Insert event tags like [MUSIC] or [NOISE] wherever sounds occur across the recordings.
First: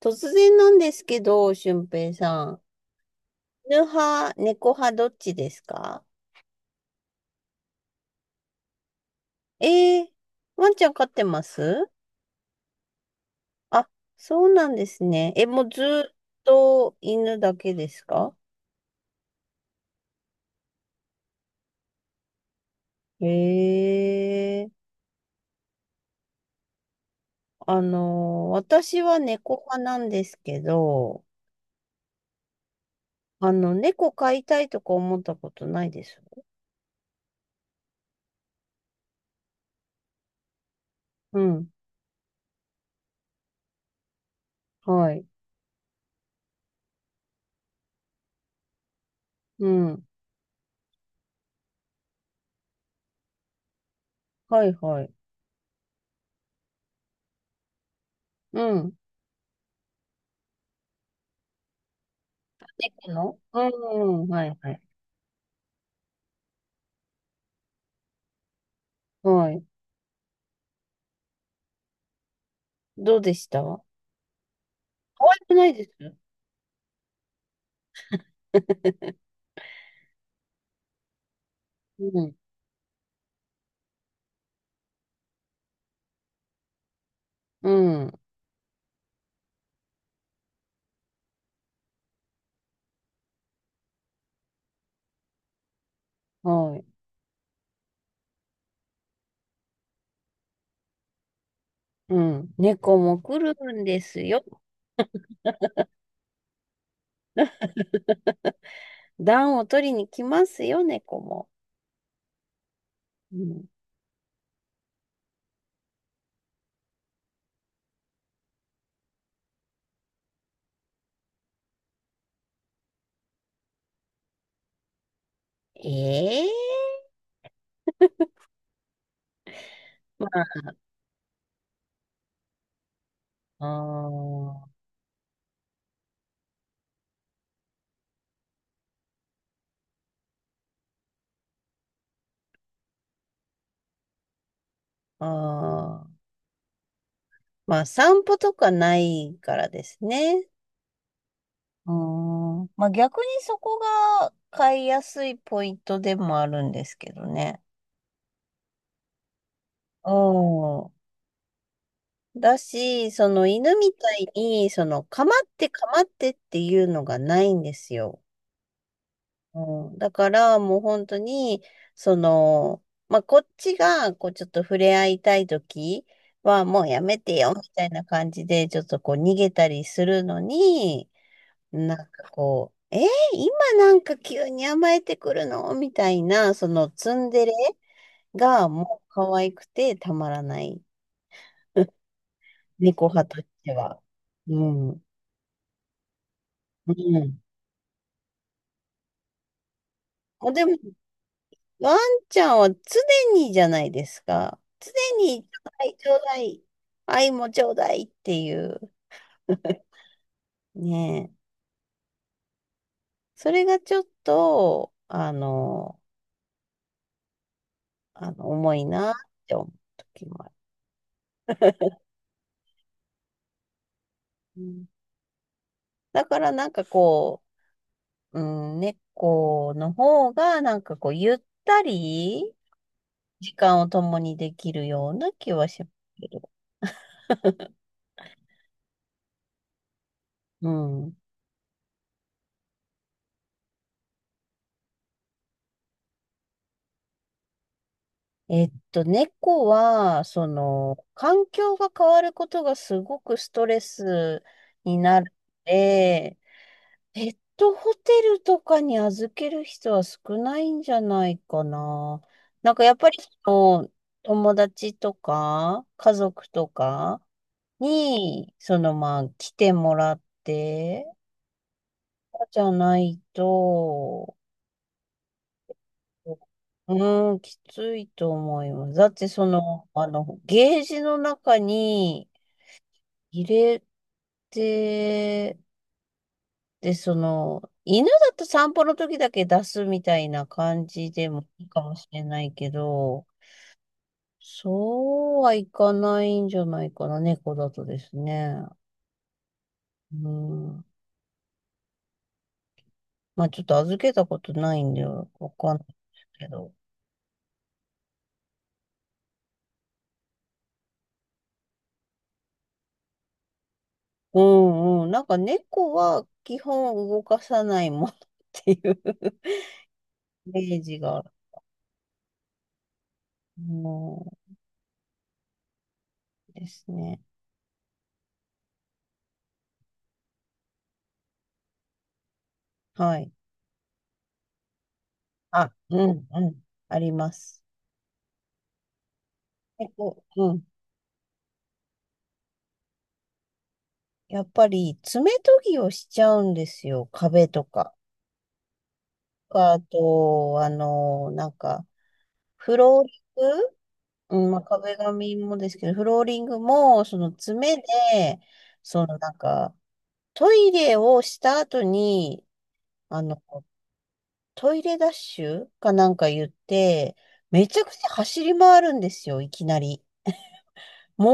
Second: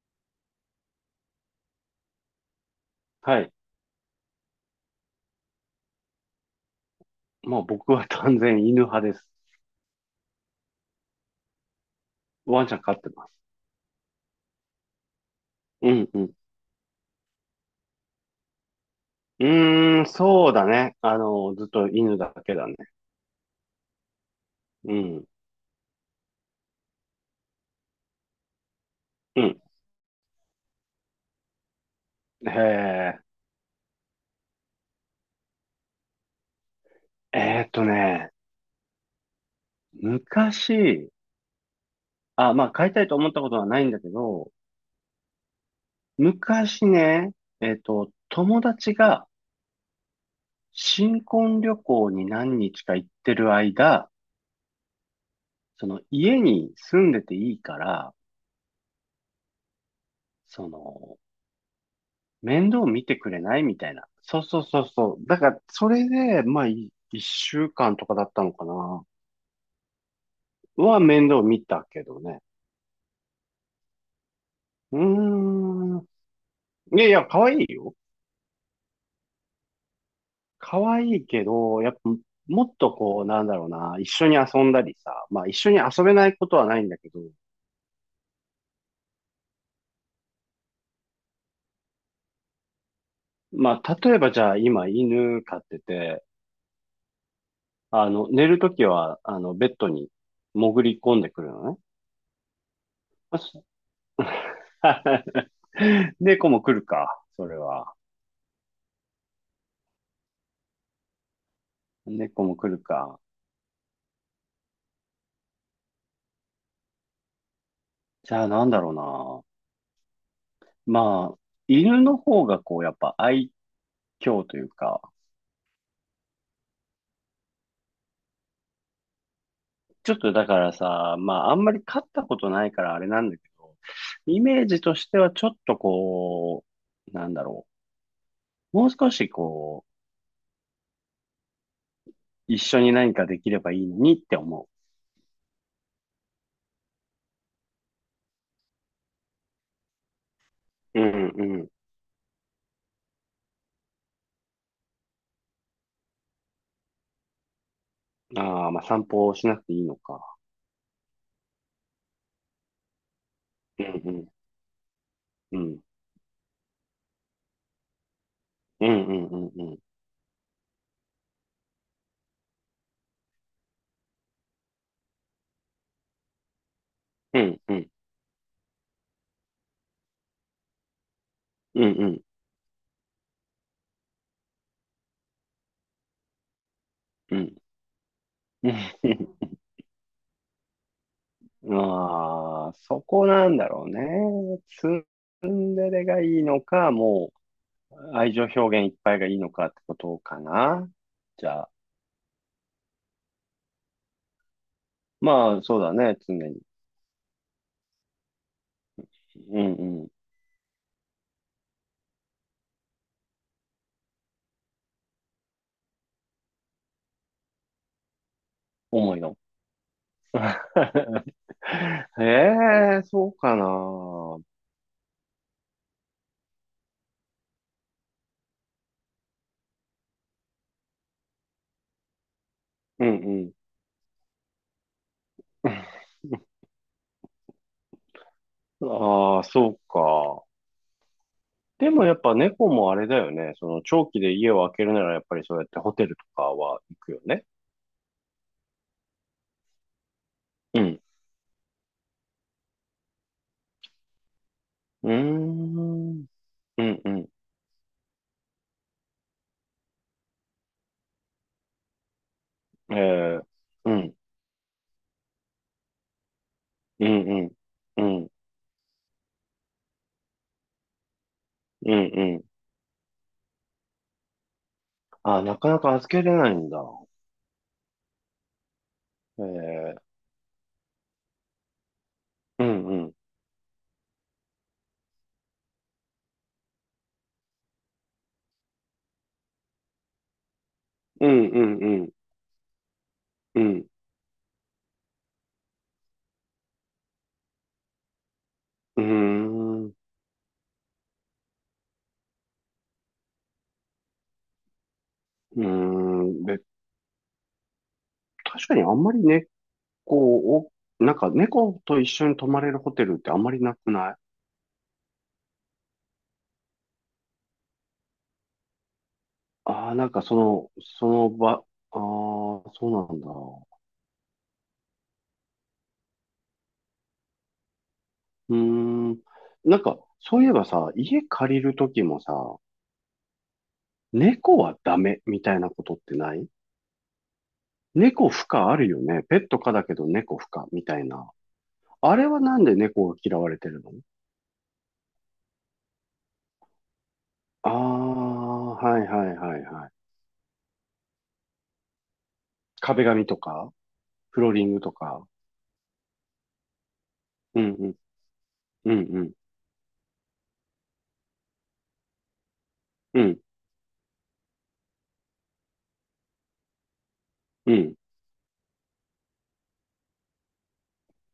突然なんですけど、俊平さん。はい。犬派、猫派、どっちですか？もう僕は断然犬派です。えー、ワンちゃん飼ってます？ワンちゃん飼ってます。あ、そうなんですね。もうずうんっうん。と犬だけですか？うーん、そうだね。ずっと犬だけだね。えー、うん。私はうん。猫派なんですけど、へえ。猫飼いたいとか思ったことないです。えーっとね、昔、うん、あ、まあ飼いたいと思ったことはないんだけど、はい、昔ね、友達がうん、新婚旅行に何日か行ってる間、はい、はい。その家に住んでていいから、うん、その、面倒見猫てくれのないうみたいな。ん、そうはい、そうはそい。うそう。だから、それで、まあ、一週間とかだったのかな。はい。は面倒見たけどね。どうでした？う可愛くないです？ ーん。いやいや、可愛いよ。[LAUGHS] 可愛いけど、やっぱ、うん、もっとこう、なんだろうな、一緒に遊んだりさ、まあ一緒に遊べないことはないんだけど、うん、まあ例えばじゃあ今犬飼ってて、はい。寝るときは、ベッドに潜り込んでくるのね。うん。猫も来るんですよ。[LAUGHS] で、子も来るか、それは。暖を取りに来ますよ、猫も。猫も来るか。うん、じゃあなんだろうな。まあ、犬の方がこう、やっぱ愛嬌というか、ええ。ちょっとだかまらさ、まああんまり飼ったことないからあれなんだけあ、ど、あイメーー、ジとしてはちょっとこう、なんだろう。もう少しこう、一緒に何かできればいいのにって思あー。まあ、散歩とかないからですね。う。うんうんううーん。まあ、逆にそこが飼いやすいポイントでもあるんですけどね。ん。ああ、まあ散歩をしなくていいのか。うん。だし、その犬うんみたういんに、かまっうてん。かまってっていうのがないんですよ。うんうんうんううん。ん、だからもう本当に、まあ、こっちが、こうちょっと触れ合いたいときは、もうやめてうよ、んみうたんいな感じで、ちょっとこう逃げたりするのに、うんなんうかんこう、今なんか急に甘えてくるのみたいな、そのツンうデレん。がうん もう可 [LAUGHS] 愛くてたまらない。ああ、そ猫派ことしなんだてろうは。うね。ツん。ンデレがいいのか、うもん。う愛情表現いっぱいがいいのかってことかあ、でも、な。じゃあ、ワンちゃんは常にじゃないですか。常に、ちまょあうそうだだい、ちね、ょう常だに。い、愛もちょうだいっていう。うん [LAUGHS] うん、ねえ。それがちょっと、あの、重いなっ重いの？て思う時もある。[LAUGHS] ええー、そうかな。ううん。だからなんかこう、うん、猫の方がなんかこう、ゆったりん時間を共にできるような気はしますけど。うん。ああ、そうか。うん。でもやっぱ猫もあれだよね。その長期で家を空けるならやっぱりそうやってホテルとかは行くよね。えっと、猫は、うん。環境が変わることがすごくストレスにうーなるのん。で、うんうペん。ットホテルとかに預ける人は少ないんじゃないかな。なんかやえっぱりえの、うん。友達とか、家族とうかんうん。うん。に、まあ、来てもらって、うんうん。じゃないと、あ、なかなか預けれないんだ。うーん、きついと思います。だってえその、え。ゲージの中にうんうん。入れて、で、犬だと散歩の時だけ出すみたいな感じうでんもういいんかうもしん。れないけど、うん。そうはいかないんじゃないかな、猫だとですね。うーん。ううん。まあちょっと預けたことないんで、わーかんないですん。けで、ど。確かにあんまり猫を、なんか猫と一緒に泊まれるホテルってあんまりなくない？うんうん。なんか猫は基本動かさないもんっていうああー、なんかそイの、メージそが、の場、ああ、そうなんだ。もうですね。うーん。なんか、そういえばさ、家借りるときもさ、はい。猫はダメみたいなあ、ことっうてん、なうい？ん、あります。猫不可あるよね。ペット可だ結けど構、猫不うん。可みたいな。あれはなんで猫が嫌われてるの？やっぱり、爪研ぎをしちゃうんですよ。壁とああー、か。はいはいはいあはい。と、フロー壁リ紙とンか、グ、フうん、ローまあ、リングと壁か。紙もですけど、フローリングも、そのうん爪で、うん、うんそのうなん、んか、トイレをした後に、うあん、の、トイレダッシュかなんか言って、めうちゃくん。ちゃ走り回るんですよ、いきなり。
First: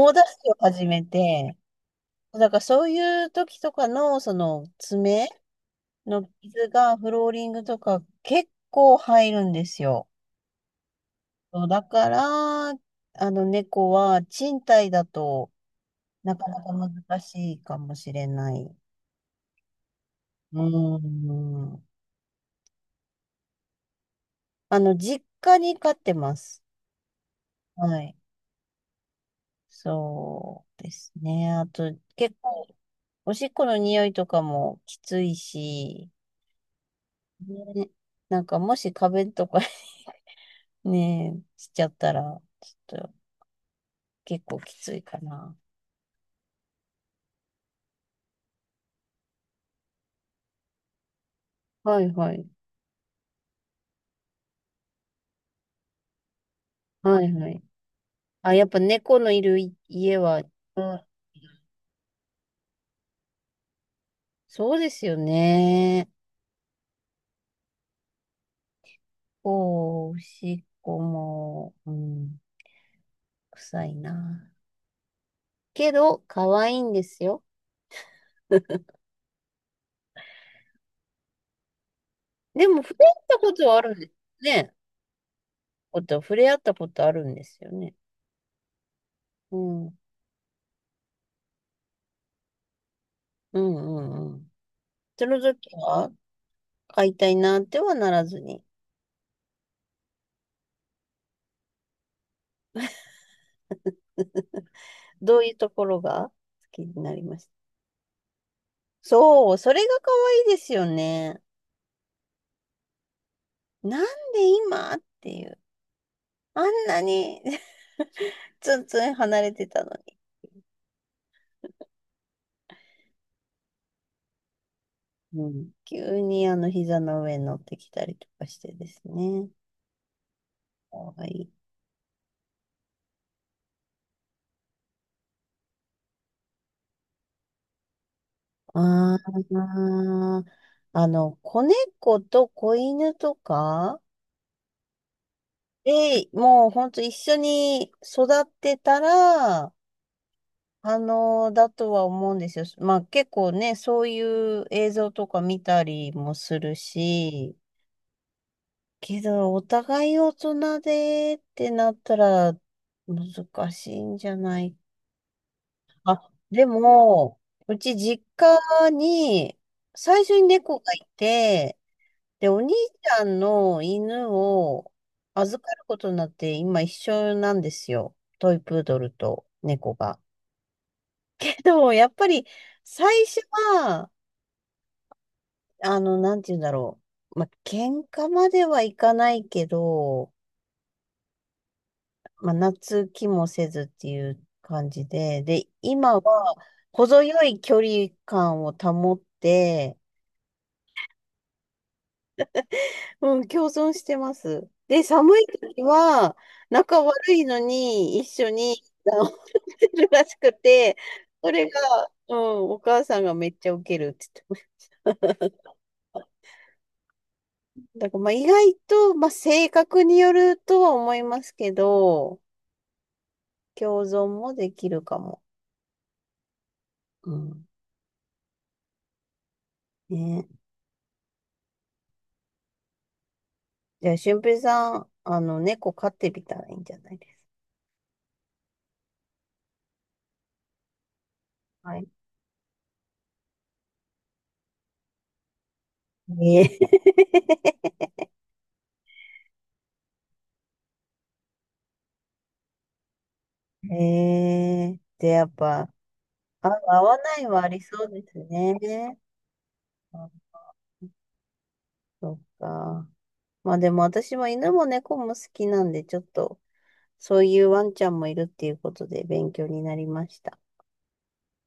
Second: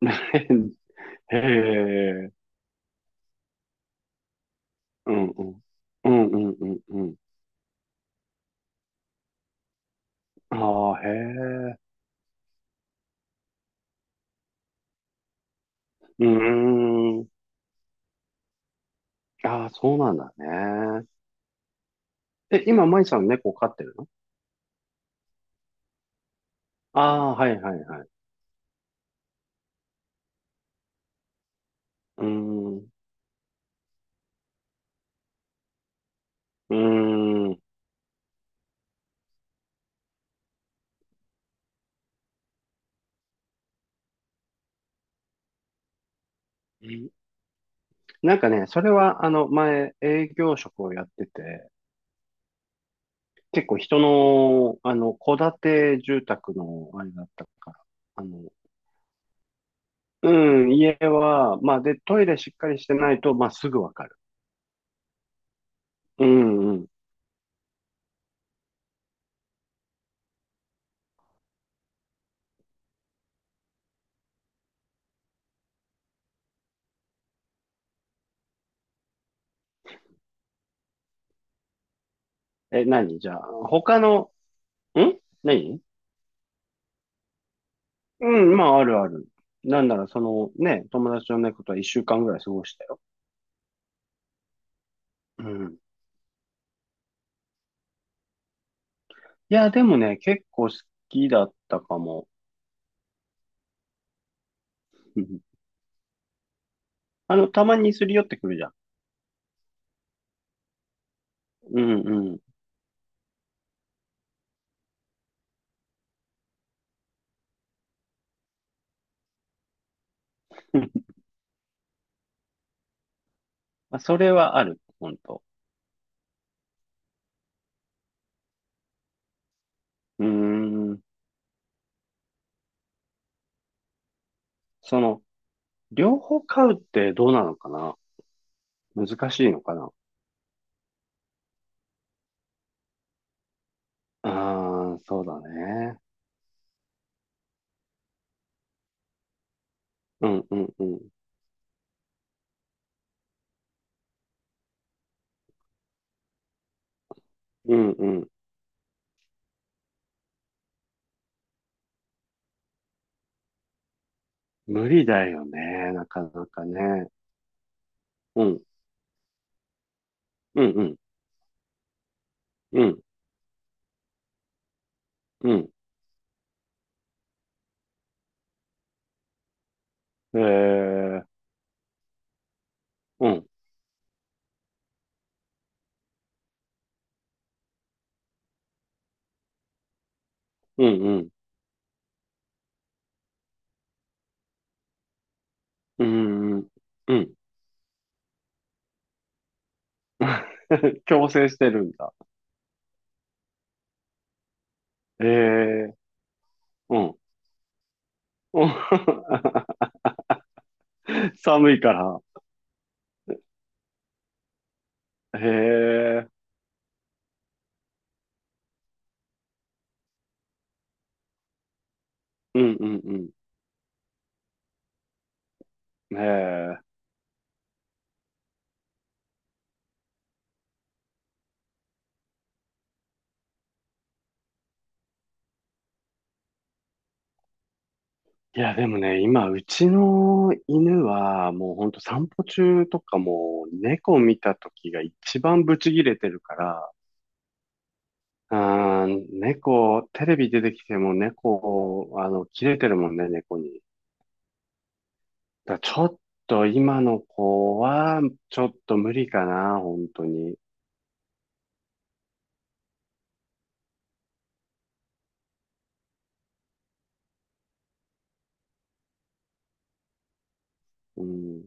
[LAUGHS] ダッシュを始めへて、え、だからそういう時とかの、そのうん爪うん、うのんうんう傷んがうフん。ローリングとか結構入るんですよ。ああ、へそうえ、だから、あの猫は賃貸だとうーなかなか難ん。しいかもしれない。うああ、そうなんだーね。ん。え、今、マイさん猫飼ってるの？あの、実家に飼ってます。ああー、はいはいははい。い。そうですね。あと、うー結構、ん、うおしっこの匂いとかもきついし、ーん。ね、なんかもし壁とかねえ、しちゃったら、ちょっと結構きついかな。なんかね、それは、前、営業職をやってて、はいはい。結構人の、戸建て住宅の、あれはだっいたはい。から、あの、あ、やっぱ猫のいるい家うは、ん、う家ん、は、まあ、で、トイレしっかりしてないと、まあ、すぐわかる。そうですよね。うんうん。おお、おしっこも、うん、臭いな。けど、可愛いんですよ。でも、え、触れ合何っじゃたあ、ことはある他んでの、すね。ん何？こと触れ合ったことあるんですよね。うん、まあ、あるある。うなん。んうなんら、ね、友達の猫とは一週間ぐらい過ごしたよ。うんうん。そのう時ん。いは、飼いたいなってはならずに、や、でもね、結構好きだったかも。うどん。ういうところが好きになりました？たまにすり寄ってくるじゃん。そう、それが可愛いですよね。うん。なんで今っていう。あんなに [LAUGHS] ツンツン離れてたのに。まあ、それはある、本当。うん。急にあの膝の上に乗ってきたりとかしてですね。うーん。可愛い。その、両方買うってどうなのかな？あ難しいのかな？あ、あの、子猫と子犬とかああ、そうだね。で、もうほんと一緒に育ってたら、うんうんうあん。の、だとは思うんですよ。まあ結構ね、そういう映像とか見たりもするし、うんうん。けど、お互い大人でってなったら難しいんじゃない？無理だよね、なかあ、なかでね。も、うち実うん、家に最初にうん猫うがん、いて、で、お兄うちん、ゃんの犬をう預ん。かることになって今一緒なんですよ。トイプードルと猫が。えー、[LAUGHS] でも、やっぱり最う初ん、は、あの、なんて言うんだろう。まあ、喧嘩まではいかないけど、うんうん、まあ、夏気もせずっていう感じで、で、う今ん、うはん。う程ん よい距離感を保って、[LAUGHS] 強制してるんだ。うん、共存してます。で、え寒い時ー、は、う仲悪ん。いのに一緒うん に治っ [LAUGHS] るらしくて、[LAUGHS] それ寒が、いから。うん、お母さんがめっちゃウケるって言ってましへえ、た。だからまあ意外と、まあ、性格によるとは思いますけど、うんうん共存もできるかも。うん。へえ。うん。ね、じゃあ、俊平さん、あの、猫飼ってみたらいいんじゃないですいや、でもね、今、うちの犬は、もうほか。んはとい。散歩中とかも、猫見た時が一番ブチギレて [LAUGHS] るかえら、あー猫、テレビ出てきても猫、切れてるもんね、猫に。ー、[LAUGHS] えー、で、やっだかぱ、らちょっとあ、今合わのないはあ子りそうは、ですちょっと無ね。理かな、本当あ、に。そっか。まあでも私は犬も猫も好きなんで、ちょっと、そういうワンちゃんもいるっていうことで勉強になりました。うん。